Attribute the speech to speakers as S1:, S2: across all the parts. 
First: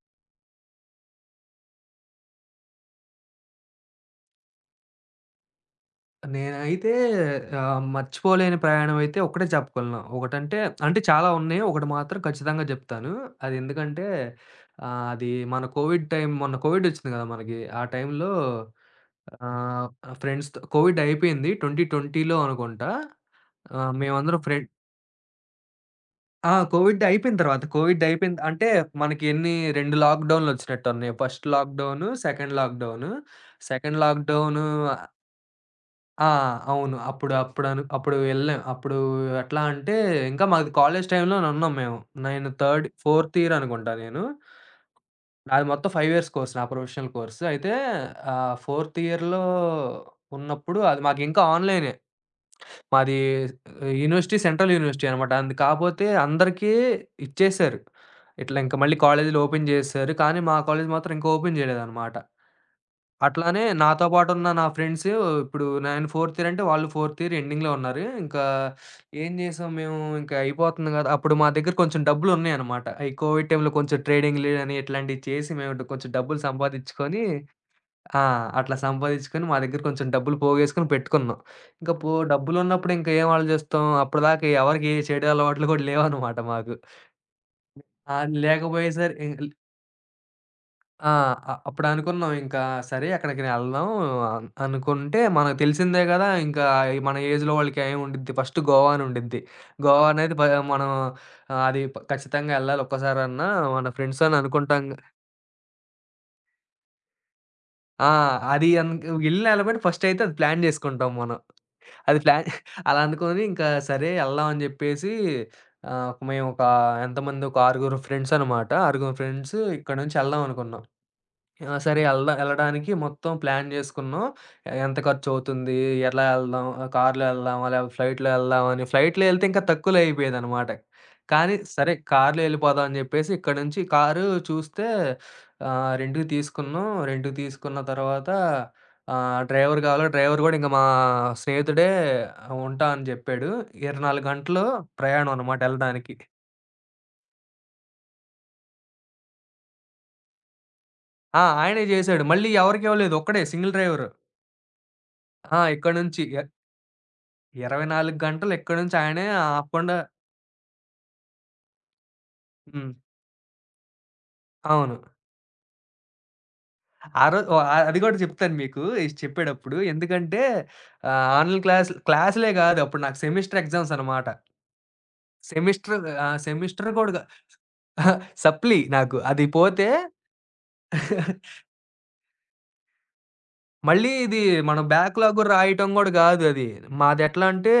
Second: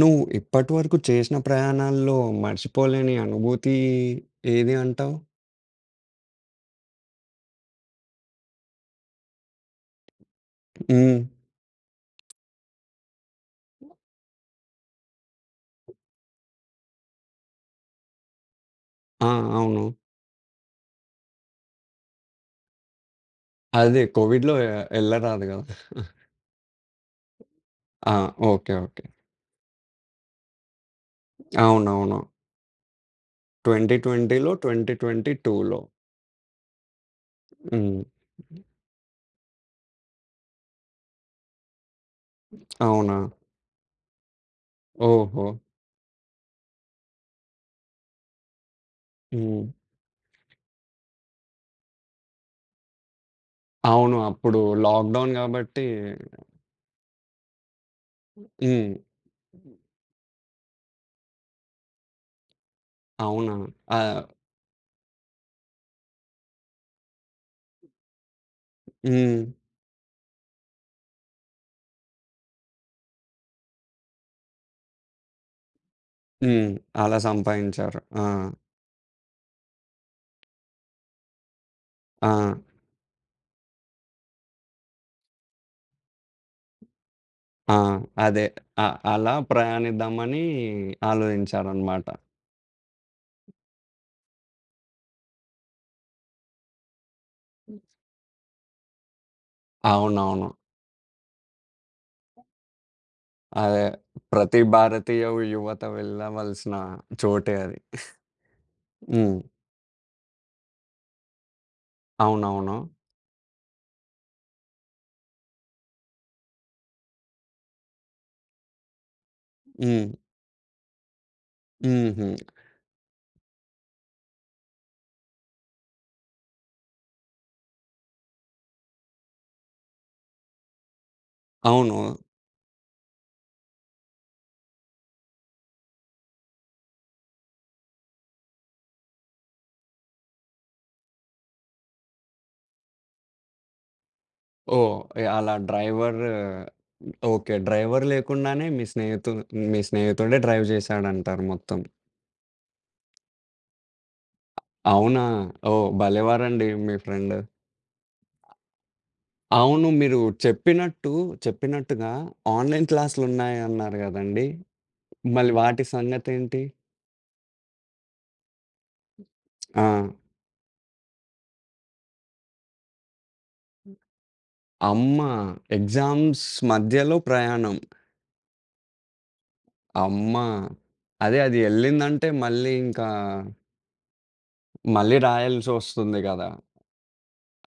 S1: నువ్వు ఇప్పటి వరకు చేసిన ప్రయాణాల్లో మర్చిపోలేని అనుభూతి ఏది అంటావు?
S2: నేనైతే మర్చిపోలేని ప్రయాణం అయితే ఒకటే చెప్పగలను. ఒకటంటే
S1: హ్మ్.
S2: చాలా ఉన్నాయి. ఒకటి మాత్రం ఖచ్చితంగా చెప్తాను. అది ఎందుకంటే అది మన కోవిడ్ టైమ్ మొన్న కోవిడ్ వచ్చింది కదా! మనకి. ఆ టైంలో
S1: ఆ! అవును.
S2: ఆహ్, ఫ్రెండ్స్‌తో కోవిడ్ అయిపోయింది. 2020లో అనుకుంటా.
S1: అదే
S2: మేమందరం
S1: కోవిడ్‌లో ఎళ్ళరాదు గదా!
S2: ఆ! కోవిడ్ అయిపోయిన తర్వాత కోవిడ్
S1: ఆ!
S2: అయిపోయింది అంటే
S1: ఓకే. ఓకే.
S2: మనకి ఎన్ని 2 లాక్‌డౌన్‌లు వచ్చినట్టున్నాయి. ఫస్ట్ లాక్‌డౌను,
S1: అవునవును.
S2: సెకండ్ లాక్‌డౌను. సెకండ్
S1: 2020లో,
S2: లాక్‌డౌను
S1: 2022లో.
S2: ఆ! అవును.
S1: హ్మ్.
S2: అప్పుడు వెళ్ళాం. అప్పుడు ఎట్లా అంటే, ఇంకా మాది కాలేజ్ టైమ్‌లోనే ఉన్నాం మేము. నేను థర్డ్
S1: అవునా?
S2: ఫోర్త్ ఇయర్ అనుకుంటా నేను.
S1: ఓహో!
S2: నాది మొత్తం 5 ఇయర్స్ కోర్స్ నా ప్రొఫెషనల్ కోర్స్. అయితే ఫోర్త్ ఇయర్‌లో
S1: హ్మ్.
S2: ఉన్నప్పుడు అది మాకు ఇంకా ఆన్‌లైనే. మాది
S1: అవును.
S2: యూనివర్సిటీ
S1: అప్పుడు
S2: సెంట్రల్ యూనివర్సిటీ అనమాట.
S1: లాక్‌డౌన్
S2: అందు
S1: గాబట్టి
S2: కాపోతే అందరికీ ఇచ్చేసారు. ఇట్లా ఇంక
S1: హ్మ్.
S2: మళ్ళీ కాలేజీలు ఓపెన్ చేసేసారు. కానీ మా కాలేజ్ మాత్రం ఇంకా ఓపెన్ చేయలేదనమాట.
S1: అవునా?
S2: అట్లానే నాతో
S1: ఆహ్,
S2: పాటున్న నా ఫ్రెండ్స్ ఇప్పుడు నేను ఫోర్త్ ఇయర్ అంటే వాళ్ళు ఫోర్త్ ఇయర్ ఎండింగ్‌లో ఉన్నారు. ఇంకా ఏం
S1: హ్మ్.
S2: చేసాం మేము ఇంకా అయిపోతుంది కదా! అప్పుడు మా దగ్గర కొంచెం డబ్బులున్నాయన్నమాట. ఈ కోవిడ్ టైమ్‌లో కొంచెం ట్రేడింగ్‌లు అని ఇట్లాంటివి చేసి మేము కొంచెం డబ్బులు
S1: హ్మ్. అలా
S2: సంపాదించుకొని
S1: సంపాదించారు.
S2: ఆ!
S1: ఆ!
S2: అట్లా సంపాదించుకొని మా దగ్గర కొంచెం డబ్బులు పోగేసుకొని పెట్టుకున్నాం. ఇంకా
S1: ఆ!
S2: డబ్బులున్నప్పుడు ఇంకా ఏం ఆలోచిస్తాం అప్పటిదాకా ఎవరికీ ఏ చెడు అలవాట్లు కూడా లేవన్నమాట మాకు.
S1: ఆ!
S2: ఆ!
S1: అదే. అ
S2: లేకపోయేసరి
S1: అలా ప్రయాణిద్దామని
S2: ఆ!
S1: ఆలోచించారనమాట.
S2: అప్పుడనుకున్నాం ఇంకా సరే అక్కడికి వెళ్దాం అనుకుంటే మనకు తెలిసిందే గదా! ఇంకా మన ఏజ్‌లో వాళ్ళకి ఏం ఉండిద్ది ఫస్ట్ గోవా అని ఉండిద్ది. గోవా అనేది
S1: అవునవును.
S2: మనం అది ఖచ్చితంగా ఎళ్ళాలి ఒక్కసారన్నా
S1: అదే.
S2: మన ఫ్రెండ్స్ అని
S1: ప్రతి
S2: అనుకుంటాం.
S1: భారతీయ యువత వెళ్ళవలసిన చోటే అది.
S2: ఆ! అది
S1: హ్మ్.
S2: ఎళ్ళిన ఎళ్ళబట్టి ఫస్ట్ అయితే అది ప్లాన్ జేసుకుంటాం మనం. అది ప్లాన్
S1: అవునవును.
S2: అలా అనుకోని ఇంకా సరే ఎళ్దాం అని జెప్పేసి మేము ఒక ఎంతమంది ఒక ఆరుగురు ఫ్రెండ్స్ అనమాట. ఆరుగురు ఫ్రెండ్స్ ఇక్కడి
S1: హ్మ్.
S2: నుంచి ఎళ్దాం అనుకున్నాం. ఆ! సరే
S1: హుహు.
S2: ఎళ్ళడానికి మొత్తం ప్లాన్ జేసుకున్నాం. ఎంత ఖర్చవుతుంది? ఎలా ఎళ్దాం? కార్‌లో ఎళ్దామా? లేకపోతే ఫ్లైట్‌లో ఎళ్దామా అని. ఫ్లైట్‌లో ఎళ్తే ఇంకా తక్కువలో అయిపోయేదనమాట. కానీ సరే
S1: అవును.
S2: కార్‌లో ఎళ్ళిపోదాం అని జెప్పేసి ఇక్కడ నుంచి కారు చూస్తే రెంట్‌కి తీసుకున్నాం. రెంట్‌కి తీసుకున్న తర్వాత డ్రైవర్ డ్రైవర్ గూడా ఇంక మా స్నేహితుడే ఉంటా అని జెప్పాడు. 24 గంటలు
S1: ఓహ్!
S2: ప్రయాణం
S1: అలా
S2: అనమాట ఎళ్ళడానికి.
S1: Driver okay. డ్రైవర్ లేకుండానే మీ స్నేహితుడే డ్రైవ్ చేశాడంటారు
S2: ఆ!
S1: మొత్తం.
S2: ఆయనే జేశాడు. మళ్ళీ ఎవరికివ్వలేదు. ఒక్కడే సింగిల్ డ్రైవరు.
S1: అవునా?
S2: ఆ!
S1: ఓహ్!
S2: ఇక్కడి నుంచి
S1: భలేవారండి మీ ఫ్రెండ్.
S2: 24 గంటలు ఎక్కడినుంచి ఆయనే
S1: అవును.
S2: ఆపకుండా.
S1: మీరు చెప్పినట్టుగా ఆన్‌లైన్
S2: హ్మ్.
S1: క్లాసులున్నాయన్నారు గదండీ!
S2: అవును.
S1: మళ్ళీ వాటి సంగతేంటి?
S2: ఆ రోజు ఓహ్! అది గూడా చెప్తాను మీకు చెప్పేటప్పుడు.
S1: ఆ!
S2: ఎందుకంటే ఆన్‌లైన్ క్లాసులే గాదు. అప్పుడు నాకు సెమిస్టర్ ఎగ్జామ్స్ అనమాట.
S1: అమ్మ
S2: సెమిస్టర్
S1: ఎగ్జామ్స్
S2: సెమిస్టర్ గూడా
S1: మధ్యలో ప్రయాణం.
S2: అహా! సప్లి నాకు. అది పోతే
S1: అమ్మ! అదే అది ఎళ్ళిందంటే మళ్ళీ ఇంకా
S2: మళ్ళీ ఇది మనం
S1: మళ్ళీ
S2: బ్యాక్‌లాగ్ రాయటం గూడా
S1: రాయాల్సొస్తుంది గదా!
S2: గాదది. మాదెట్లా అంటే,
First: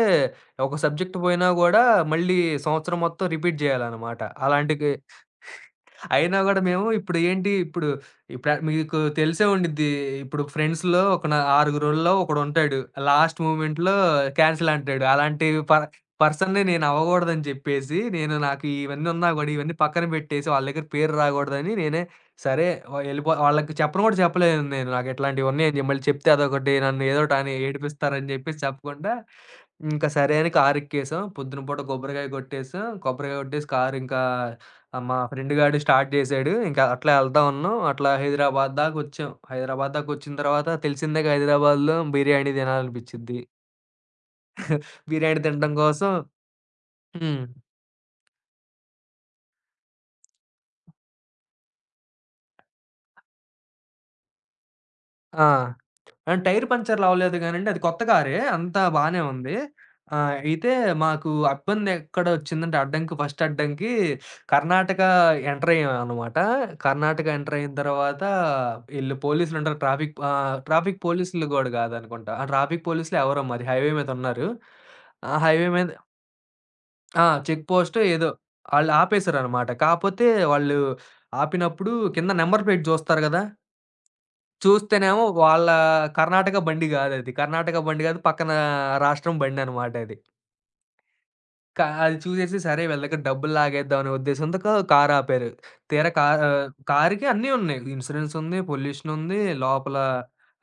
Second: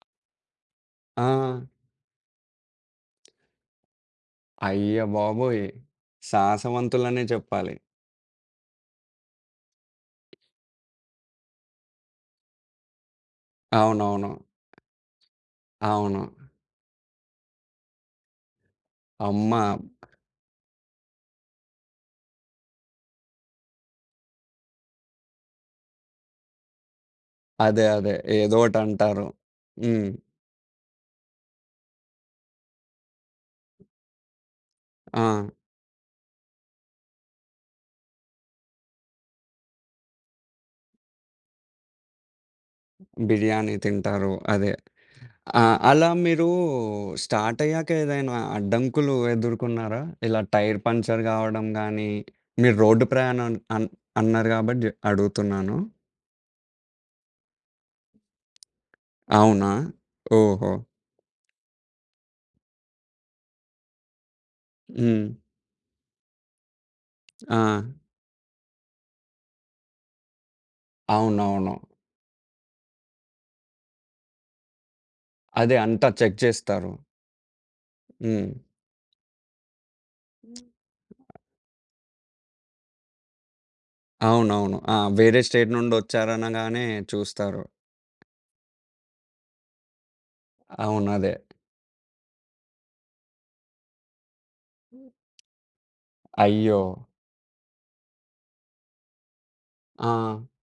S2: ఒక సబ్జెక్ట్
S1: ఆ!
S2: పోయినా గూడా మళ్ళీ సంవత్సరం మొత్తం రిపీట్ జేయాలనమాట. అలాంటికి
S1: అయ్య బాబోయ్!
S2: అయినా గూడా మేము ఇప్పుడు
S1: సాహసవంతులనే
S2: ఏంటి,
S1: చెప్పాలి.
S2: ఇప్పుడు మీకు తెలిసే ఉండిద్ది. ఇప్పుడు ఫ్రెండ్స్‌లో ఒక నా ఆరుగురోళ్ళో ఒకడుంటాడు. లాస్ట్ మూమెంట్‌లో
S1: అవునవును.
S2: క్యాన్సిల్ అంటాడు. అలాంటి
S1: అవును.
S2: పర్సన్‌ని నేను అవ్వగూడదని జెప్పేసి, నేను నాకు ఇవన్నీ ఉన్నా గూడా,
S1: అమ్మ!
S2: ఇవన్నీ పక్కన బెట్టేసి వాళ్ళ దగ్గర పేరు రాగూడదని నేనే సరే. వ ఎళ్ళిపో వాళ్ళకి చెప్పను గూడా చెప్పలేదు నేను. నాకిట్లాంటివున్నాయని జెప్పి. మళ్ళీ చెప్తే అదొకటి నన్ను ఏదోటని
S1: అదే. అదే.
S2: ఏడిపిస్తారని జెప్పేసి చెప్పకుండా,
S1: ఏదోకటంటారు. హ్మ్.
S2: ఇంకా సరే అని కారెక్కేసాం. పొద్దున పూట కొబ్బరికాయ కొట్టేసాం. కొబ్బరికాయ కొట్టేసి కారింకా మా
S1: ఆ!
S2: ఫ్రెండ్ గాడు స్టార్ట్ జేశాడు. ఇంకా అట్లా ఎళ్తా ఉన్నాం. అట్లా హైదరాబాద్ దాకొచ్చాం. హైదరాబాద్ దాకొచ్చిన తర్వాత తెలిసిందేగా హైదరాబాద్‌లో బిర్యానీ తినాలనిపిచ్చిద్ది.
S1: బిర్యానీ తింటారు. అదే.
S2: బిర్యానీ
S1: ఆ!
S2: తినడం
S1: అలా
S2: కోసం.
S1: మీరు
S2: హ్మ్.
S1: స్టార్టయ్యాక ఏదైనా అడ్డంకులు ఎదుర్కొన్నారా? ఇలా టైర్ పంక్చర్ కావడం గానీ, మీరు రోడ్డు ప్రయాణం అన్నారు గాబట్టి
S2: ఆ!
S1: అడుగుతున్నాను.
S2: ఆ! టైర్ పంక్చర్‌లు అవ్వలేదు గానండి. అది కొత్త కారే. అంతా బానే ఉంది.
S1: అవునా?
S2: అయితే
S1: ఓహో!
S2: మాకు ఇబ్బందెక్కడొచ్చిందంటే అడ్డంకి ఫస్ట్ అడ్డంకి కర్ణాటక
S1: హ్మ్.
S2: ఎంటర్ అయ్యామనమాట. కర్ణాటక ఎంటర్
S1: ఆ!
S2: అయిన తర్వాత ఈళ్ళు పోలీసులుంటారు ట్రాఫిక్ పోలీసులు గూడా
S1: అవునవును.
S2: గాదనుకుంటా. ఆ! ట్రాఫిక్ పోలీసులో ఎవరో మరి హైవే మీదున్నారు. ఆ హైవే
S1: అదే
S2: మీద
S1: అంతా చెక్ చేస్తారు.
S2: ఆ! చెక్ పోస్టో ఏదో
S1: హ్మ్.
S2: ఆళ్ళు ఆపేసారనమాట. కాపోతే వాళ్ళు ఆపినప్పుడు కింద నంబర్ ప్లేట్ జూస్తారు గదా!
S1: అవునవును. ఆ!
S2: చూస్తేనేమో
S1: వేరే
S2: వాళ్ళ
S1: స్టేట్
S2: కర్ణాటక
S1: నుండొచ్చారనగానే
S2: బండి గాదది.
S1: చూస్తారు.
S2: కర్ణాటక బండి గాదు. పక్కన రాష్ట్రం బండనమాట అది.
S1: అవును. అదే.
S2: అది చూసేసి సరే వీళ్ళ దగ్గర డబ్బులు లాగేద్దాం అనే ఉద్దేశంతో కారు ఆపారు. తీరా
S1: అయ్యో!
S2: కారుకి అన్నీ ఉన్నాయి. ఇన్స్యూరెన్స్ ఉంది, పొల్యూషన్ ఉంది, లోపల
S1: ఆ!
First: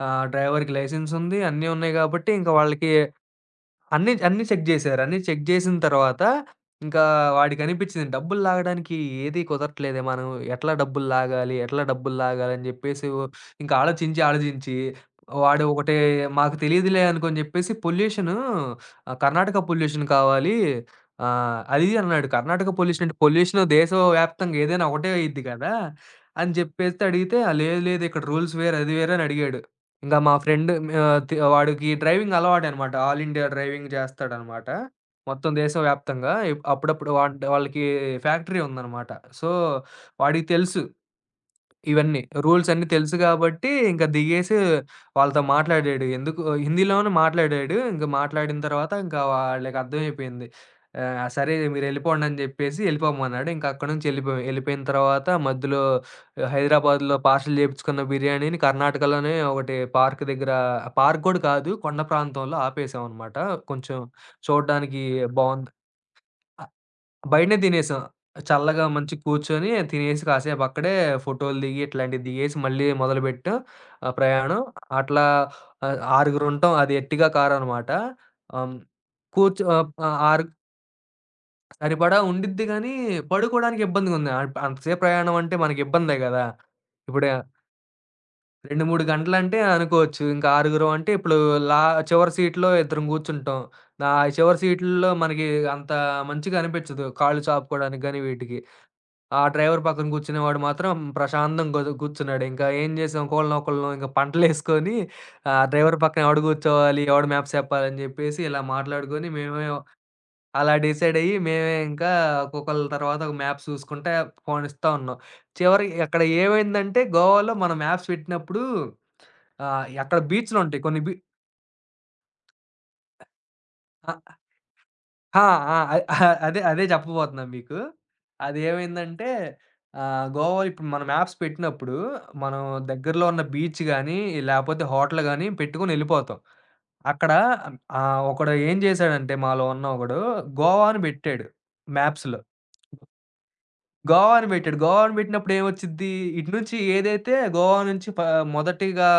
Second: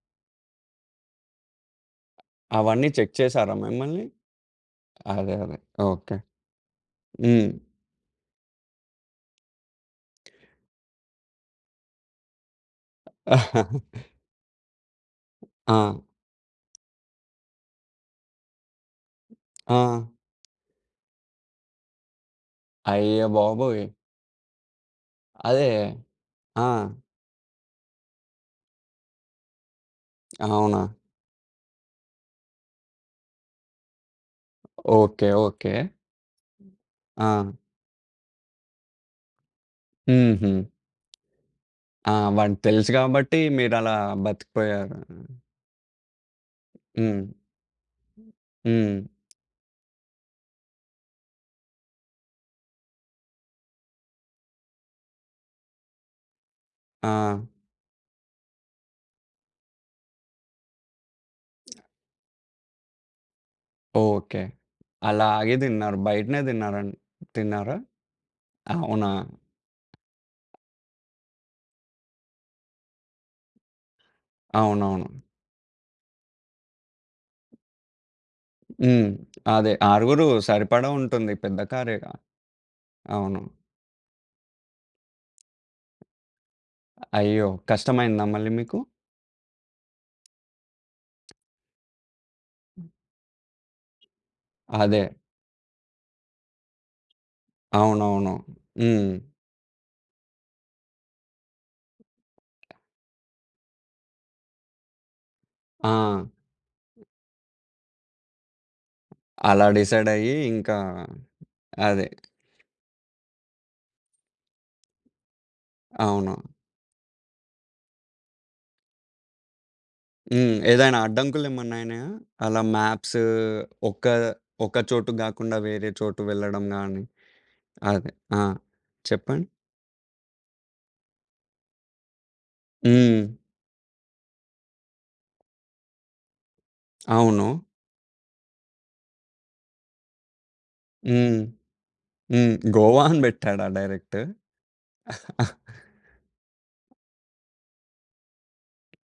S2: డ్రైవర్‌కి లైసెన్స్ ఉంది. అన్నీ ఉన్నాయి గాబట్టి, ఇంక
S1: అవన్నీ
S2: వాళ్ళకి
S1: చెక్ చేశారా మిమ్మల్ని?
S2: అన్నీ అన్నీ చెక్ జేశారు. అన్నీ
S1: అదే.
S2: చెక్
S1: అదే.
S2: జేసిన
S1: ఓకే.
S2: తర్వాత, ఇంకా
S1: హ్మ్.
S2: వాడికనిపిచ్చింది డబ్బులు లాగడానికి ఏది కుదరట్లేదే. మనం ఎట్లా డబ్బులు లాగాలి? ఎట్లా డబ్బులు లాగాలి? అని జెప్పేసి ఇంకా ఆలోచించి, ఆలోచించి వాడు
S1: ఆ!
S2: ఒకటే మాకు తెలీదులే అనుకోని జెప్పేసి కర్ణాటక
S1: ఆ!
S2: పొల్యూషన్ కావాలి. అది ఇది అన్నాడు. కర్ణాటక పొల్యూషన్ అంటే
S1: అయ్య
S2: పొల్యూషన్
S1: బాబోయ్!
S2: దేశవ్యాప్తంగా ఏదైనా ఒకటే అయ్యిద్ది
S1: అదే.
S2: గదా! అని
S1: ఆ!
S2: జెప్పేస్తే అడిగితే, "ఆ, లేదు లేదు. ఇక్కడ రూల్స్ వేరు. అది వేరు" అని అడిగాడు. ఇంకా మా ఫ్రెండ్
S1: అవునా?
S2: ఆహ్, తి వాడికి డ్రైవింగ్ అలవాటనమాట. ఆల్ ఇండియా డ్రైవింగ్ చేస్తాడనమాట.
S1: ఓకే.
S2: మొత్తం
S1: ఓకే.
S2: దేశవ్యాప్తంగా. అప్పుడప్పుడు
S1: ఆ!
S2: వాళ్ళకి ఫ్యాక్టరీ ఉందనమాట. సో, వాడికి
S1: హుహు.
S2: తెలుసు
S1: ఆ!
S2: ఇవన్నీ.
S1: వాడికి
S2: రూల్స్ అన్నీ
S1: తెలుసు
S2: తెలుసు
S1: గాబట్టి
S2: గాబట్టి,
S1: మీరలా
S2: ఇంక దిగేసి
S1: బతికిపోయారు.
S2: వాళ్ళతో మాట్లాడాడు. ఎందుకు హిందీలోనే
S1: హ్మ్.
S2: మాట్లాడాడు. ఇంక మాట్లాడిన తర్వాత
S1: హ్మ్.
S2: ఇంక వాళ్ళకి అర్థమైపోయింది. సరే మీరెళ్ళిపోండి అని జెప్పేసి ఎళ్ళిపోమన్నాడు. ఇంక అక్కడి నుంచి ఎళ్ళిపోయాం. ఎళ్ళిపోయిన తర్వాత మధ్యలో
S1: ఆ!
S2: హైదరాబాద్‌లో పార్సెల్ జేపించుకున్న బిర్యానీని కర్ణాటకలోనే ఒకటి పార్క్ గూడా కాదు. కొండ ప్రాంతంలో ఆపేసామన్నమాట. కొంచెం
S1: ఓకే.
S2: చూడడానికి
S1: అలా ఆగి
S2: బావుంది.
S1: తిన్నారు. బయటనే
S2: బయటనే
S1: తిన్నారా?
S2: తినేసాం. చల్లగా
S1: అవునా?
S2: మంచిగ కూర్చొని తినేసి కాసేపక్కడే ఫోటోలు దిగి, ఇట్లాంటివి దిగేసి మళ్ళీ మొదలుపెట్టాం ప్రయాణం.
S1: అవునవును.
S2: అట్లా ఆరుగురుంటాం. అది ఎర్టిగా కారనమాట. ఆహ్,
S1: హ్మ్.
S2: కూర్చో
S1: అదే
S2: ఆహ్, ఆహ్,
S1: ఆరుగురు
S2: ఆరు
S1: సరిపడా ఉంటుంది. పెద్ద కారేగా.
S2: సరిపడా ఉండిద్ది గానీ,
S1: అవును.
S2: పడుకోడానికి ఇబ్బందిగుంది. అంతసేపు ప్రయాణం అంటే మనకిబ్బందే గదా! ఇప్పుడు
S1: అయ్యో! కష్టమైందా మళ్ళీ మీకు?
S2: 2, 3 గంటలంటే అనుకోవచ్చు. ఇంకా ఆరుగురం అంటే ఇప్పుడు లా చివరి సీట్‌లో ఇద్దరం గూర్చుంటాం. ఆ చివరి
S1: అదే.
S2: సీట్‌ల్లో మనకి అంత మంచిగా అనిపిచ్చదు. కాళ్ళు చాపుకోవడానికి గానీ
S1: అవునవును.
S2: వీటికి.
S1: హ్మ్.
S2: ఆ డ్రైవర్ పక్కన కూర్చునేవాడు మాత్రం ప్రశాంతంగా కూర్చున్నాడు. ఇంకా ఏం చేసాం ఒకళ్ళనొకళ్ళం ఇంక పంటలేసుకొని
S1: ఆ!
S2: డ్రైవర్ పక్కన ఎవడు కూర్చోవాలి, ఎవడు మ్యాప్స్ చెప్పాలని చెప్పేసి ఇలా మాట్లాడుకొని
S1: అలా
S2: మేమే
S1: డిసైడ్ అయ్యి
S2: అలా
S1: ఇంకా
S2: డిసైడ్ అయ్యి మేమే
S1: అదే.
S2: ఇంకా ఒక్కొక్కళ్ళ తర్వాత ఒక మ్యాప్స్ చూసుకుంటే ఫోన్ ఇస్తా ఉన్నాం. చివరికి అక్కడ
S1: అవును.
S2: ఏమైందంటే గోవాలో మనం మ్యాప్స్ పెట్టినప్పుడు అక్కడ
S1: హ్మ్.
S2: బీచ్‌లుంటాయి
S1: ఏదైనా
S2: కొన్ని
S1: అడ్డంకులేమన్నాయినాయా? అలా మ్యాప్స్ ఒక్క,
S2: ఆ!
S1: ఒక్క చోటు
S2: ఆ!
S1: గాకుండా
S2: ఆ!
S1: వేరే చోటు వెళ్ళడం
S2: అదే
S1: గాని
S2: చెప్పబోతున్నా మీకు.
S1: అదే. ఆ!
S2: అదేమైందంటే
S1: చెప్పండి.
S2: గోవాలో ఇప్పుడు మనం మ్యాప్స్ పెట్టినప్పుడు, మనం
S1: హ్మ్.
S2: దగ్గరలో ఉన్న బీచ్ గాని, లేపోతే హోటల్ గాని పెట్టుకొని ఎళ్ళిపోతాం. అక్కడ
S1: అవును.
S2: ఒకడు ఏం చేశాడంటే మాలో ఉన్న ఒకడు గోవా అని
S1: హ్మ్.
S2: పెట్టాడు మ్యాప్స్‌లో.
S1: హ్మ్. గోవా అని బెట్టాడా డైరెక్ట్?
S2: గోవా అని పెట్టాడు. గోవా అని పెట్టినప్పుడు ఏమొచ్చిద్ది? ఇటు నుంచి ఏదైతే గోవా నుంచి మొదటిగా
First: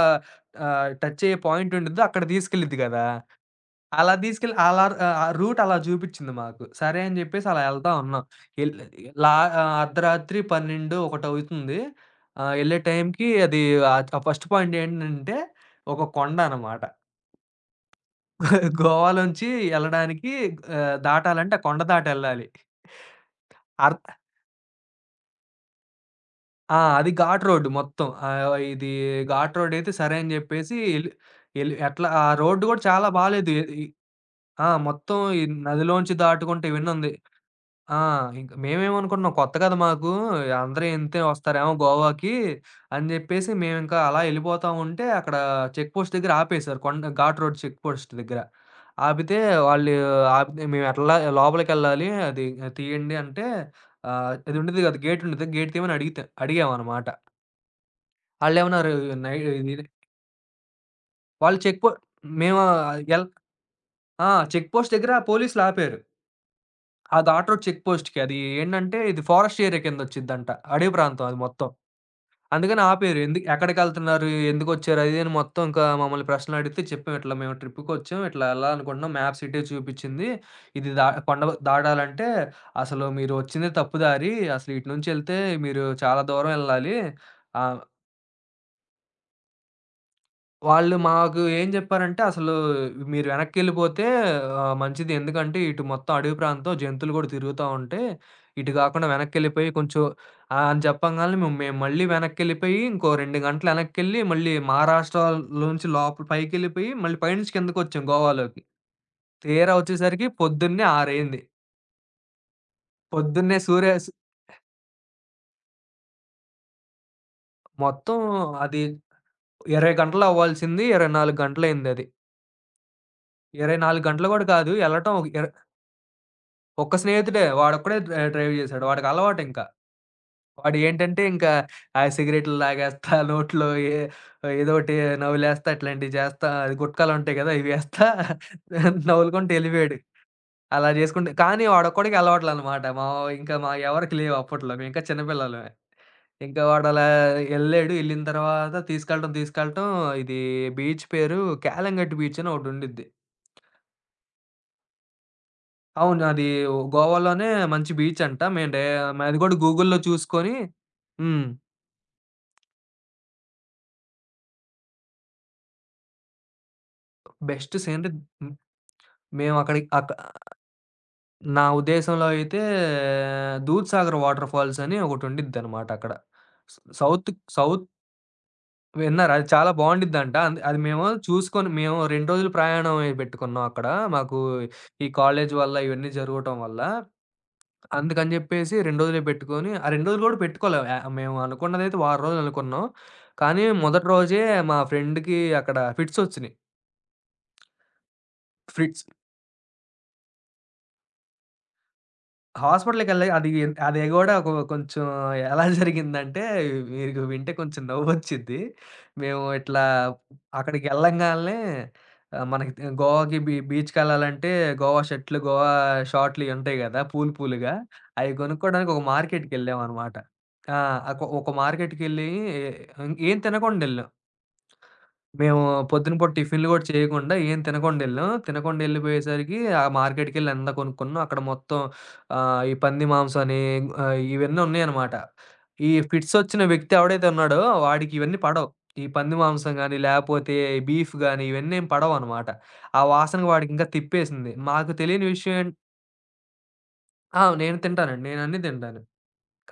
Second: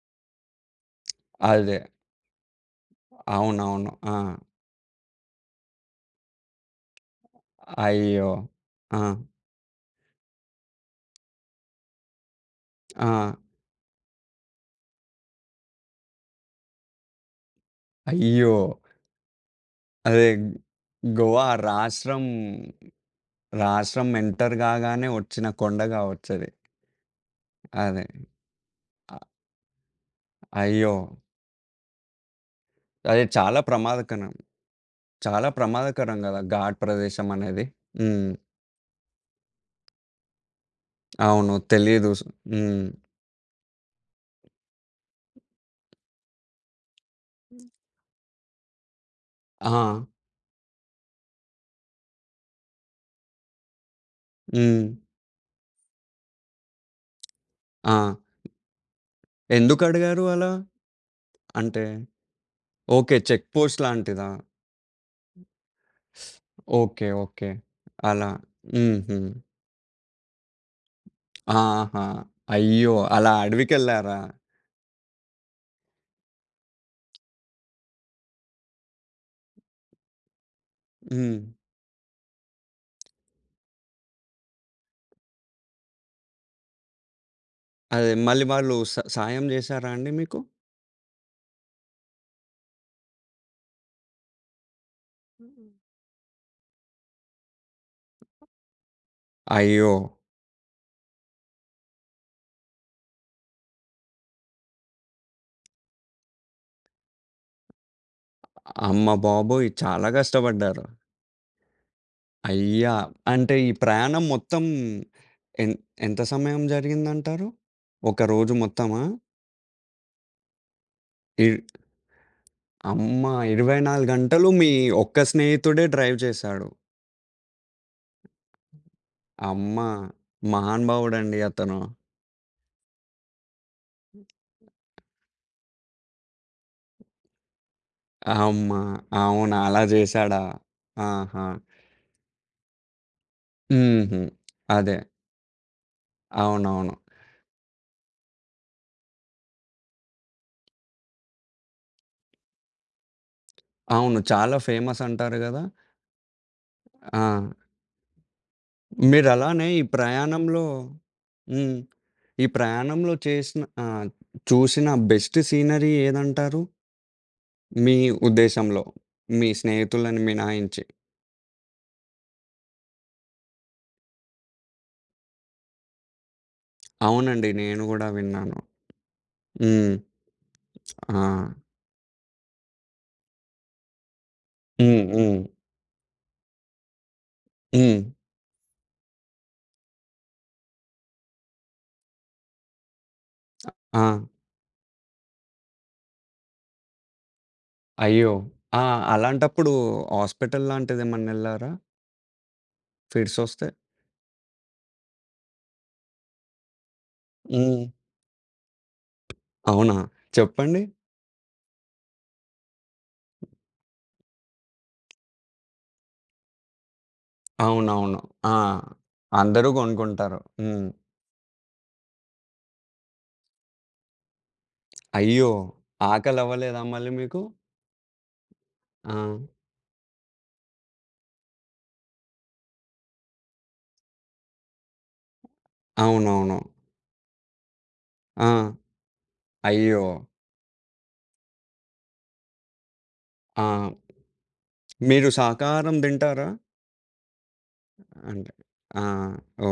S2: టచ్ అయ్యే పాయింట్
S1: అదే.
S2: ఉండిద్దో అక్కడ తీసుకెళ్ళిద్ది గదా!
S1: అవునవును.
S2: అలా
S1: ఆ!
S2: తీసుకెళ్ళి అలా ఆ రూట్ అలా చూపించింది మాకు. సరే అని చెప్పేసి అలా ఎళ్తా ఉన్నాం.
S1: అయ్యో!
S2: ఎల్
S1: ఆ!
S2: లా అర్ధరాత్రి 12, 1 అవుతుంది. ఎళ్ళే
S1: ఆ!
S2: టైంకి అది ఆ ఫస్ట్ పాయింట్ ఏంటంటే ఒక కొండ అనమాట.
S1: అయ్యో!
S2: గోవాలోంచి
S1: అదే
S2: ఎళ్ళడానికి
S1: గోవా
S2: దాటాలంటే ఆ కొండ దాటి
S1: రాష్ట్రం,
S2: ఎళ్ళాలి. అర్
S1: రాష్ట్రం ఎంటర్ కాగానే వచ్చిన కొండ గావచ్చది.
S2: ఆ! అది ఘాట్ రోడ్
S1: అదే.
S2: మొత్తం. ఆహ్, ఇది
S1: అ
S2: ఘాట్ రోడ్ అయితే సరే అని చెప్పేసి
S1: అయ్యో!
S2: ఎళ్ ఎళ్ ఎట్లా ఆ రోడ్డు కూడా చాలా
S1: అది
S2: బాలేదు.
S1: చాలా
S2: ఎ ఈ
S1: ప్రమాదకరం.
S2: ఆ! మొత్తం
S1: చాలా
S2: నదిలోంచి
S1: ప్రమాదకరం గదా!
S2: దాటుకుంటూ
S1: ఘాట్
S2: ఇవన్నీ ఉంది.
S1: ప్రదేశం అనేది.
S2: ఆ!
S1: హ్మ్.
S2: ఇంక మేమేమనుకున్నాం కొత్త కదా మాకు. అందరూ ఇంతే
S1: అవును.
S2: వస్తారేమో
S1: తెలీదు.
S2: గోవాకి
S1: హ్మ్.
S2: అని జెప్పేసి మేమింకా అలా యెళ్ళిపోతా ఉంటే అక్కడ చెక్ పోస్ట్ దగ్గర ఆపేశారు. కొండ ఘాట్ రోడ్ చెక్ పోస్ట్ దగ్గర. ఆపితే
S1: ఆ!
S2: వాళ్ళు ఆపితే మేమెట్లా లోపలికెళ్ళాలి అది తీయండి అంటే అది ఉండిద్ది
S1: హ్మ్.
S2: కదా! గేట్ ఉండిద్ది. గేట్ తీయమని అడిగితే అడిగామనమాట.
S1: ఆ!
S2: ఆళ్ళేమన్నారు నై ఇది
S1: ఎందుకడిగారు అలా?
S2: వాళ్ళు చెక్
S1: అంటే
S2: పో మేము
S1: ఓకే.
S2: ఎల్
S1: చెక్ పోస్ట్ లాంటిదా?
S2: ఆ! చెక్ పోస్ట్ దగ్గర పోలీసులాపారు.
S1: ఓకే.
S2: ఆ
S1: ఓకే.
S2: ఘాట్ రోడ్ చెక్ పోస్ట్‌కి.
S1: అలా.
S2: అది ఏంటంటే
S1: హుహు.
S2: ఇది ఫారెస్ట్ ఏరియా కిందొచ్చిద్దంట. అడవి ప్రాంతం అది మొత్తం.
S1: ఆహా!
S2: అందుకని
S1: అయ్యో!
S2: ఆపారు.
S1: అలా అడవికెళ్లారా?
S2: ఎక్కడికెళ్తున్నారు? ఎందుకొచ్చారు? అది ఇది అని మొత్తం ఇంకా మమ్మల్ని ప్రశ్నలడిగితే చెప్పాం. ఇట్లా మేము ట్రిప్‌కొచ్చాం. ఇట్లా ఎళ్ళాలనుకుంటున్నాం. మ్యాప్స్ ఇటే చూపిచ్చింది. ఇది దా
S1: హ్మ్.
S2: కొండ దాటాలంటే అసలు మీరు వచ్చిందే తప్పు దారి. అసలు ఇటు నుంచెళ్తే మీరు చాలా దూరం ఎళ్ళాలి. ఆహ్,
S1: అదే మళ్ళీ వాళ్ళు సాయం జేశారా అండి మీకు?
S2: వాళ్ళు మాకు ఏం జెప్పారంటే, "అసలు మీరు వెనక్కెళ్ళిపోతే మంచిది. ఎందుకంటే ఇటు మొత్తం అడవి ప్రాంతం జంతువులు గూడా తిరుగుతా ఉంటాయి. ఇటు గాకుండా వెనక్కెళ్ళిపోయి
S1: అయ్యో!
S2: కొంచెం" అని చెప్పంగాల్నే మేము మళ్ళీ వెనక్కెళ్ళిపోయి ఇంకో 2 గంటలు వెనక్కెళ్ళి మళ్ళీ మహారాష్ట్రలోంచి లోపల పైకెళ్ళిపోయి మళ్ళీ పైనుంచి కిందకొచ్చాం గోవాలోకి.
S1: అమ్మ బాబోయ్!
S2: తీరా
S1: చాలా
S2: వచ్చేసరికి
S1: కష్టపడ్డారు.
S2: పొద్దున్నే 6:00 అయింది.
S1: అయ్యా! అంటే
S2: పొద్దున్నే
S1: ఈ
S2: సూర్య స్
S1: ప్రయాణం మొత్తం ఎన్ ఎంత సమయం జరిగిందంటారు? ఒక
S2: మొత్తం
S1: రోజు
S2: అది
S1: మొత్తమా?
S2: 20 గంటలు అవ్వాల్సింది 24
S1: ఇర్
S2: గంటలయిందది.
S1: అమ్మా!
S2: 24
S1: 24
S2: గంటలు గూడా
S1: గంటలు మీ
S2: కాదు. ఎళ్ళటం
S1: ఒక్క
S2: ఒక ఇర
S1: స్నేహితుడే డ్రైవ్ చేశాడు.
S2: ఒక్క స్నేహితుడే. వాడొక్కడే డ్రైవ్ జేశాడు. వాడికలవాటింక.
S1: అమ్మా!
S2: వాడు ఏంటంటే
S1: మహానుభావుడండి
S2: ఇంకా
S1: అతను.
S2: ఆ సిగరెట్లు లాగేస్తా, నోట్లో ఏ ఏదోటి నవిలేస్తా, ఇట్లాంటివి చేస్తా, అది గుట్కాలుంటాయి గదా! ఇవేస్తా
S1: అమ్మా!
S2: నవ్వులుకుంటూ
S1: అవునా! అలా
S2: యెళ్ళిపోయాడు.
S1: చేశాడా?
S2: అలా జేసుకుంటే
S1: ఆహా!
S2: కానీ వాడొక్కడికే అలవాట్లనమాట. మా ఎవరికీ
S1: హుహు.
S2: లేవు అప్పట్లో.
S1: అదే.
S2: మేమింకా చిన్న పిల్లలమే. ఇంకా
S1: అవునవును.
S2: వాడలా యెళ్ళాడు. యెళ్ళిన తర్వాత తీసుకెళ్ళటం, తీసుకెళ్ళటం ఇది బీచ్ పేరు కాలంగట్ బీచ్ అని ఒకటుండిద్ది.
S1: అవును. చాలా ఫేమస్ అంటారు గదా!
S2: అవును. అది
S1: ఆ!
S2: గోవాలోనే మంచి బీచ్ అంట. మేము డే అది కూడా
S1: మీరలానే ఈ
S2: గూగుల్‌లో చూసుకొని.
S1: ప్రయాణంలో
S2: హ్మ్.
S1: హ్మ్. ఈ ప్రయాణంలో చేసిన చూసిన బెస్ట్ సీనరీ ఏదంటారు?
S2: బెస్ట్
S1: మీ
S2: సీనరీ. హ్మ్.
S1: ఉద్దేశంలో? మీ
S2: మేము అక్కడికి అక
S1: స్నేహితులను మినహాయించి.
S2: నా ఉద్దేశంలో అయితే దూద్‌సాగర్ వాటర్ ఫాల్స్ అని ఒకటుండిద్దనమాట అక్కడ. స్ సౌత్
S1: అవునండి. నేను
S2: సౌత్
S1: గూడా విన్నాను.
S2: విన్నారా? అది చాలా
S1: హ్మ్.
S2: బావుండిద్దంట. అంది అది మేము
S1: ఆ!
S2: చూసుకొని మేము 2 రోజులు ప్రయాణం అయి పెట్టుకున్నాం అక్కడ. మాకు
S1: హ్మ్.
S2: ఈ
S1: హ్మ్.
S2: కాలేజీ వల్ల ఇవన్నీ జరగటం వల్ల.
S1: హ్మ్.
S2: అందుకని జెప్పేసి 2 రోజులే పెట్టుకొని, ఆ 2 రోజులు గూడా పెట్టుకోలే. యాహ్! మేము అనుకున్నదైతే వారం రోజులు అనుకున్నాం. కానీ
S1: ఆ!
S2: మొదటి రోజే మా ఫ్రెండ్‌కి అక్కడ ఫిట్స్ ఒచ్చినియి.
S1: అయ్యో! ఆ!
S2: ఫిట్స్
S1: అలాంటప్పుడు హాస్పిటల్ లాంటిదేమన్నెళ్లారా?
S2: హాస్పిటల్‌కెళ్ళి అది
S1: ఫిట్సొస్తే?
S2: అది గూడా ఒక కొంచెం ఎలా జరిగిందంటే మీకు వింటే కొంచెం
S1: హ్మ్.
S2: నవ్వొచ్చిద్ది. మేము ఇట్లా
S1: అవునా? చెప్పండి.
S2: అక్కడికెళ్ళంగాల్నే మనకి గోవాకి బీచ్‌కెళ్ళాలంటే గోవా షర్ట్‌లు, గోవా షార్ట్‌లు ఇయి ఉంటాయి గదా! పూలు పూలుగా.
S1: అవునవును.
S2: అయి
S1: ఆ!
S2: కొనుక్కోడానికి ఒక
S1: అందరూ
S2: మార్కెట్‌కెళ్ళామనమాట.
S1: గొనుక్కుంటారు.
S2: ఆ!
S1: హ్మ్.
S2: ఒక ఒక మార్కెట్‌కెళ్ళి ఏం తినకుండెళ్ళాం.
S1: అయ్యో!
S2: మేము పొద్దున పూట టిఫిన్‌లు
S1: ఆకలవ్వలేదా
S2: గూడా
S1: మళ్ళీ
S2: చేయకుండా
S1: మీకు?
S2: ఏం తినకుండెళ్ళాం.
S1: ఆ!
S2: తినకుండెళ్ళిపోయేసరికి ఆ మార్కెట్‌కెళ్ళి అంతా కొనుక్కున్నాం. అక్కడ మొత్తం ఈ పంది మాంసమని ఇవన్నీ ఉన్నాయన్నమాట. ఈ ఫిట్స్
S1: అవునవును.
S2: వచ్చిన వ్యక్తి ఎవడైతే ఉన్నాడో వాడికి ఇవన్నీ
S1: ఆ!
S2: పడవు. ఈ పంది మాంసం గాని,
S1: అయ్యో!
S2: లేపోతే బీఫ్ గాని ఇవన్నీ ఏం పడవనమాట. ఆ వాసనకి
S1: ఆ!
S2: వాడికింకా తిప్పేసింది. మాకు తెలియని
S1: మీరు
S2: విషయం ఏం
S1: శాకాహారం తింటారా?
S2: ఆ! నేను తింటానండి. నేను
S1: అంటే
S2: అన్నీ తింటాను.
S1: ఆ!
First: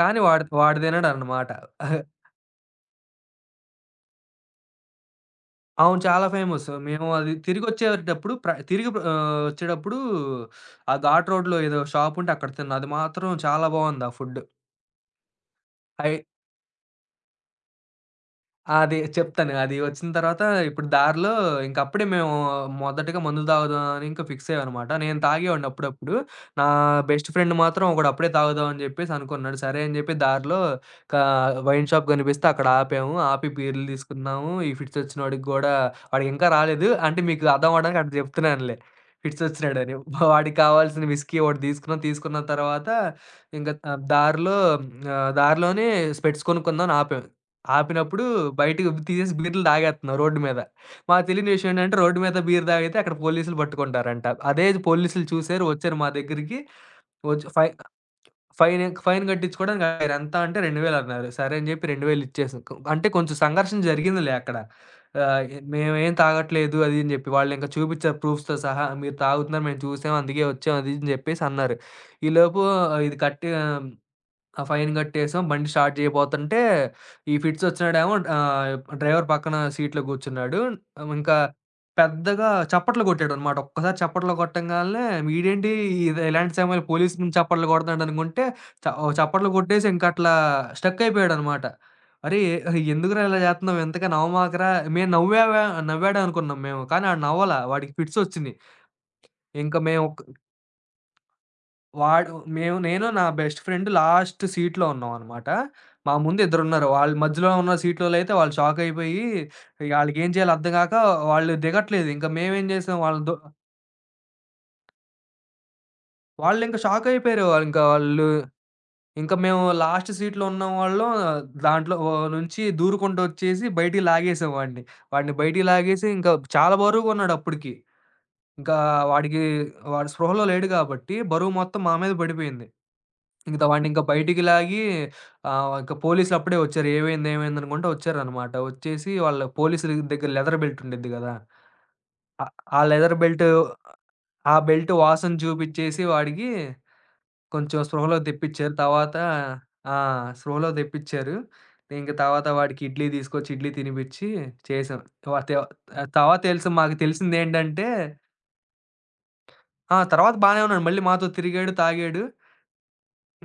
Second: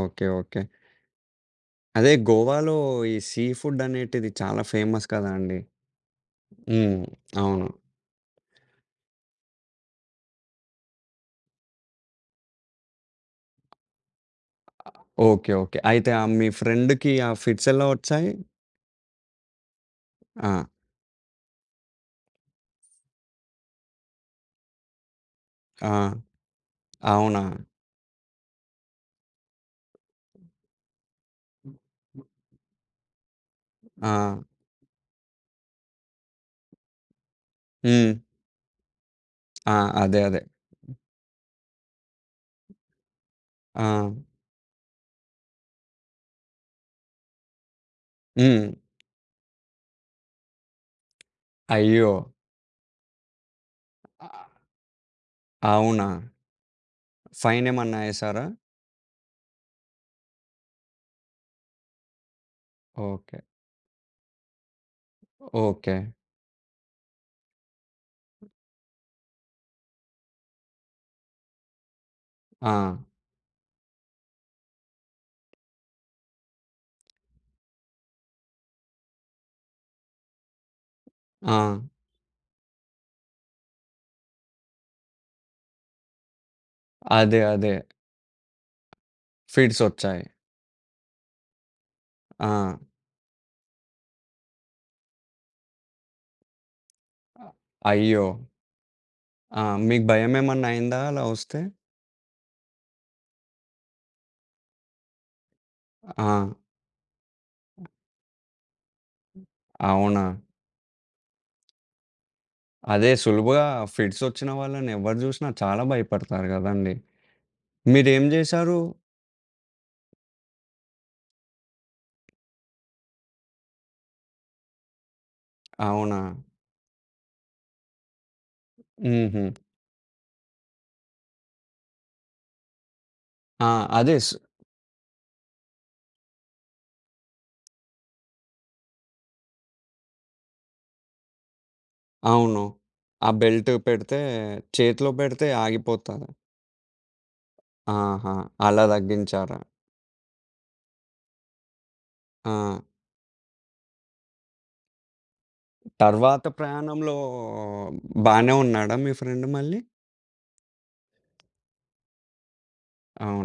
S2: కానీ
S1: ఓకే.
S2: వాడు
S1: ఓకే.
S2: వాడు తినడనమాట.
S1: అదే గోవాలో ఈ సీ ఫుడ్ అనేటిది చాలా ఫేమస్ కదా అండి.
S2: అవును. చాలా ఫేమస్.
S1: హ్మ్.
S2: మేము అది
S1: అవును.
S2: తిరిగొచ్చేటప్పుడు వచ్చేటప్పుడు ఆ ఘాట్ రోడ్‌లో ఏదో షాపుంటే అక్కడ తిన్నా. అది మాత్రం చాలా బావుంది ఆ ఫుడ్.
S1: ఓకే. ఓకే. అయితే
S2: అయి
S1: ఆ మీ ఫ్రెండ్‌కి ఆ ఫిట్స్ ఎలా వచ్చాయి?
S2: అది చెప్తాను. అది వచ్చిన తర్వాత
S1: ఆ!
S2: ఇప్పుడు దారిలో ఇంక అప్పుడే మేము మొదటగా మందులు తాగుదాం అని ఇంక ఫిక్స్ అయ్యామనమాట. నేను తాగేవాడిని
S1: ఆ!
S2: అప్పుడప్పుడు. నా బెస్ట్
S1: అవునా?
S2: ఫ్రెండ్ మాత్రం ఒకడు అప్పుడే తాగుదాం అని చెప్పేసి అనుకున్నాడు. సరే అని చెప్పి దారిలో క వైన్ షాప్ కనిపిస్తే అక్కడ ఆపాము. ఆపి బీర్లు
S1: ఆ!
S2: తీసుకున్నాము. ఈ ఫిట్స్ వచ్చినోడికి గూడా వాడికి ఇంకా రాలేదు. అంటే మీకు అర్థం అవ్వడానికి
S1: హ్మ్.
S2: అట్ట చెప్తున్నానులే. ఫిట్స్
S1: ఆ!
S2: వచ్చినాడని.
S1: అదే. అదే.
S2: వాడికి కావాల్సిన విస్కీ ఒకటి తీసుకున్నాం. తీసుకున్న తర్వాత ఇంక
S1: ఆ!
S2: దారిలోనే స్పెట్స్ కొనుక్కుందాం అని ఆపాం. ఆపినప్పుడు
S1: హ్మ్.
S2: బయటకి తీసేసి బీర్లు తాగేత్తున్నాం రోడ్డు మీద. మాకు తెలియని విషయం ఏంటంటే
S1: అయ్యో!
S2: రోడ్డు మీద బీర్ తాగితే అక్కడ పోలీసులు పట్టుకుంటారంట. అదే పోలీసులు చూసారు వచ్చారు
S1: అవునా?
S2: మా దగ్గరికి. వచ్చి
S1: ఫైన్
S2: ఫై
S1: ఏమన్నా ఏసారా?
S2: ఫైన్ ఫైన్ కట్టించుకోవడానికి అడిగారు. ఎంత అంటే 2000 అన్నారు. సరే అని చెప్పి 2000 ఇచ్చేసాం. కొ- అంటే కొంచెం
S1: ఓకే.
S2: సంఘర్షణ జరిగిందిలే అక్కడ. ఆహ్,
S1: ఓకే.
S2: మేమేం తాగట్లేదు అది అని చెప్పి వాళ్ళు ఇంకా చూపించారు ప్రూఫ్స్‌తో సహా. మీరు తాగుతున్నారు మేము చూసాం అందుకే వచ్చాం అది ఇది అని చెప్పేసి అన్నారు. ఈలోపు
S1: ఆ!
S2: ఆ, ఇది కట్టి ఆ! ఫైన్ గట్టేసాం. బండి స్టార్ట్ చేయబోతంటే, ఈ ఫిట్సొచ్చినోడేమో డ్రైవర్ పక్కన సీట్‌లో కూర్చున్నాడు. ఇంకా
S1: ఆ!
S2: పెద్దగా చప్పట్లు కొట్టాడనమాట. ఒక్కసారి చప్పట్లు కొట్టంగాల్నే వీడేంటి ఇది ఇలాంటి సమయంలో పోలీస్ ముందు
S1: అదే.
S2: చప్పట్లు
S1: అదే.
S2: కొడుతున్నాడనుకుంటే, చ ఓ చప్పట్లు కొట్టేసి
S1: ఫిడ్సొచ్చాయి.
S2: ఇంకట్లా స్టక్ అయిపోయాడనమాట.
S1: ఆ!
S2: "అరేయ్! అరేయ్! ఎందుకురా ఇలా జేత్తన్నావు? ఇంతకని నవ్వమాకరా". మేము నవ్వావా నవ్వాడనుకున్నాం మేము. కానీ ఆడు నవ్వలా. వాడికి
S1: అయ్యో!
S2: ఫిట్సొచ్చినియి.
S1: ఆ!
S2: ఇంక
S1: మీకు
S2: మేము
S1: భయమేమన్నా అయిందా అలా వస్తే?
S2: వాడు మేము నేను నా బెస్ట్ ఫ్రెండ్ లాస్ట్ సీట్‌లో ఉన్నామనమాట. మా
S1: ఆ!
S2: ముందు ఇద్దరున్నారు. వాళ్ళు మధ్యలో ఉన్న సీట్లోలైతే వాళ్ళు షాక్ అయిపోయి, ఇగ
S1: అవునా?
S2: ఆళ్ళకేం చేయాలో అర్థం గాక వాళ్ళు దిగట్లేదు. ఇంకా మేమేం చేసాం
S1: అదే
S2: వాళ్ళు దో
S1: సులువుగా ఫిడ్సొచ్చిన వాళ్ళని ఎవరు జూసినా చాలా భయపడతారు
S2: వాళ్ళింకా
S1: గదండీ!
S2: షాక్ అయిపోయారు.
S1: మీరేం జేశారు?
S2: ఇంకా మేము లాస్ట్ సీట్‌లో ఉన్నవాళ్ళం దాంట్లో నుంచి దూరుకుంటూ వచ్చేసి బయటికి లాగేసాం వాడిని. వాడిని బయటికి లాగేసి
S1: అవునా?
S2: ఇంకా చాలా బరువుగున్నాడు అప్పటికి. ఇంకా వాడికి
S1: హుహు.
S2: వాడు స్పృహలో లేడు కాబట్టి బరువు మొత్తం మా మీద పడిపోయింది. ఇంకా
S1: ఆ!
S2: వాడినింక
S1: అదే
S2: బయటికి లాగి ఇంక పోలీసులు అప్పుడే వచ్చారు. ఏమైంది? ఏమైంది? అనుకుంటా వచ్చారనమాట. వచ్చేసి వాళ్ళు పోలీసుల దగ్గర లెదర్ బెల్ట్ ఉండిద్ది గదా! ఆహ్,
S1: అవును.
S2: ఆ లెదర్
S1: ఆ
S2: బెల్ట్,
S1: బెల్ట్ పెడితే
S2: ఆ బెల్ట్
S1: చేతిలో
S2: వాసన
S1: పెడితే
S2: చూపిచ్చేసి
S1: ఆగిపోతారు.
S2: వాడికి కొంచెం స్పృహలోకి
S1: ఆహా!
S2: తెప్పిచ్చారు.
S1: అలా
S2: తర్వాత
S1: తగ్గించారా?
S2: ఆ! స్పృహలోకి తెప్పిచ్చారు. ఇంక తర్వాత
S1: ఆ!
S2: వాడికి ఇడ్లీ తీసుకొచ్చి ఇడ్లీ తినిపిచ్చి చేసాం. వ తె ఆ తర్వాత
S1: తర్వాత
S2: తెలుసు మాకు
S1: ప్రయాణంలో
S2: తెలిసిందేంటంటే
S1: బానే ఉన్నాడా మీ ఫ్రెండ్ మళ్ళీ?
S2: ఆ! తర్వాత బానే ఉన్నాడు. మళ్ళీ మాతో తిరిగాడు, తాగాడు.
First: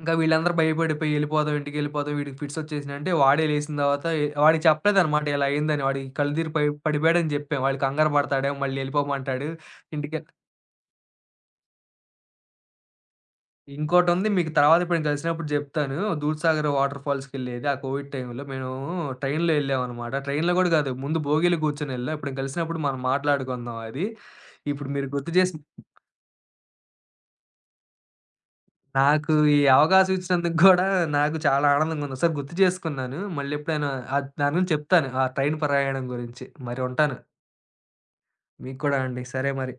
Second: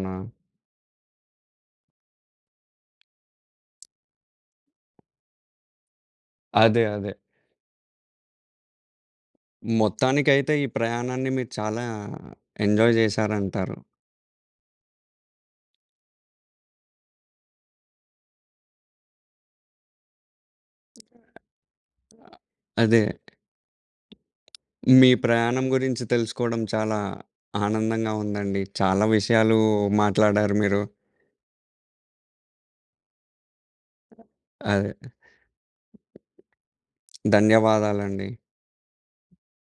S2: ఇంకా వీళ్ళందరూ భయపడిపోయి "ఎళ్ళిపోదాం, ఇంటికెళ్ళిపోదాం. వీడికి ఫిట్సొచ్చేసినియి" అంటే వాడే లేసిన తర్వాత వాడికి చెప్పలేదనమాట ఇలా అయిందని. వాడికి కళ్ళుతిరిగి పై
S1: అదే. అదే.
S2: పడిపోయాడని చెప్పాం. వాడు కంగారు పడతాడేమో మళ్ళీ ఎళ్ళిపోమంటాడు. ఇంటికె
S1: మొత్తానికైతే ఈ ప్రయాణాన్ని మీరు చాలా ఎంజాయ్ జేశారంటారు.
S2: ఇంకోటుంది మీకు తర్వాత ఎప్పుడైనా కలిసినప్పుడు జెప్తాను. దూద్సాగర్ వాటర్ ఫాల్స్‌కెళ్ళేది ఆ కోవిడ్ టైంలో మేము ట్రైన్‌లో ఎళ్ళామనమాట. ట్రైన్‌లో గూడా గాదు. ముందు బోగీలో గూర్చొనెళ్ళాం. ఎప్పుడైనా కలిసినప్పుడు
S1: అదే.
S2: మనం మాట్లాడుకుందాం అది. ఇప్పుడు మీరు
S1: మీ
S2: గుర్తు చేసి
S1: ప్రయాణం గురించి తెలుసుకోవడం చాలా ఆనందంగా ఉందండి. చాలా
S2: నాకు ఈ
S1: విషయాలు
S2: అవకాశం
S1: మాట్లాడారు
S2: ఇచ్చినందుకు
S1: మీరు.
S2: గూడా నాకు చాలా ఆనందంగా ఉంది. ఒకసారి గుర్తు చేసుకున్నాను. మళ్ళీ ఎప్పుడైనా దాని గురించి
S1: అదే.
S2: చెప్తాను. ఆ ట్రైన్ ప్రయాణం గురించి. మరి ఉంటాను.
S1: ధన్యవాదాలండి.
S2: మీకు కూడా అండి. సరే మరి.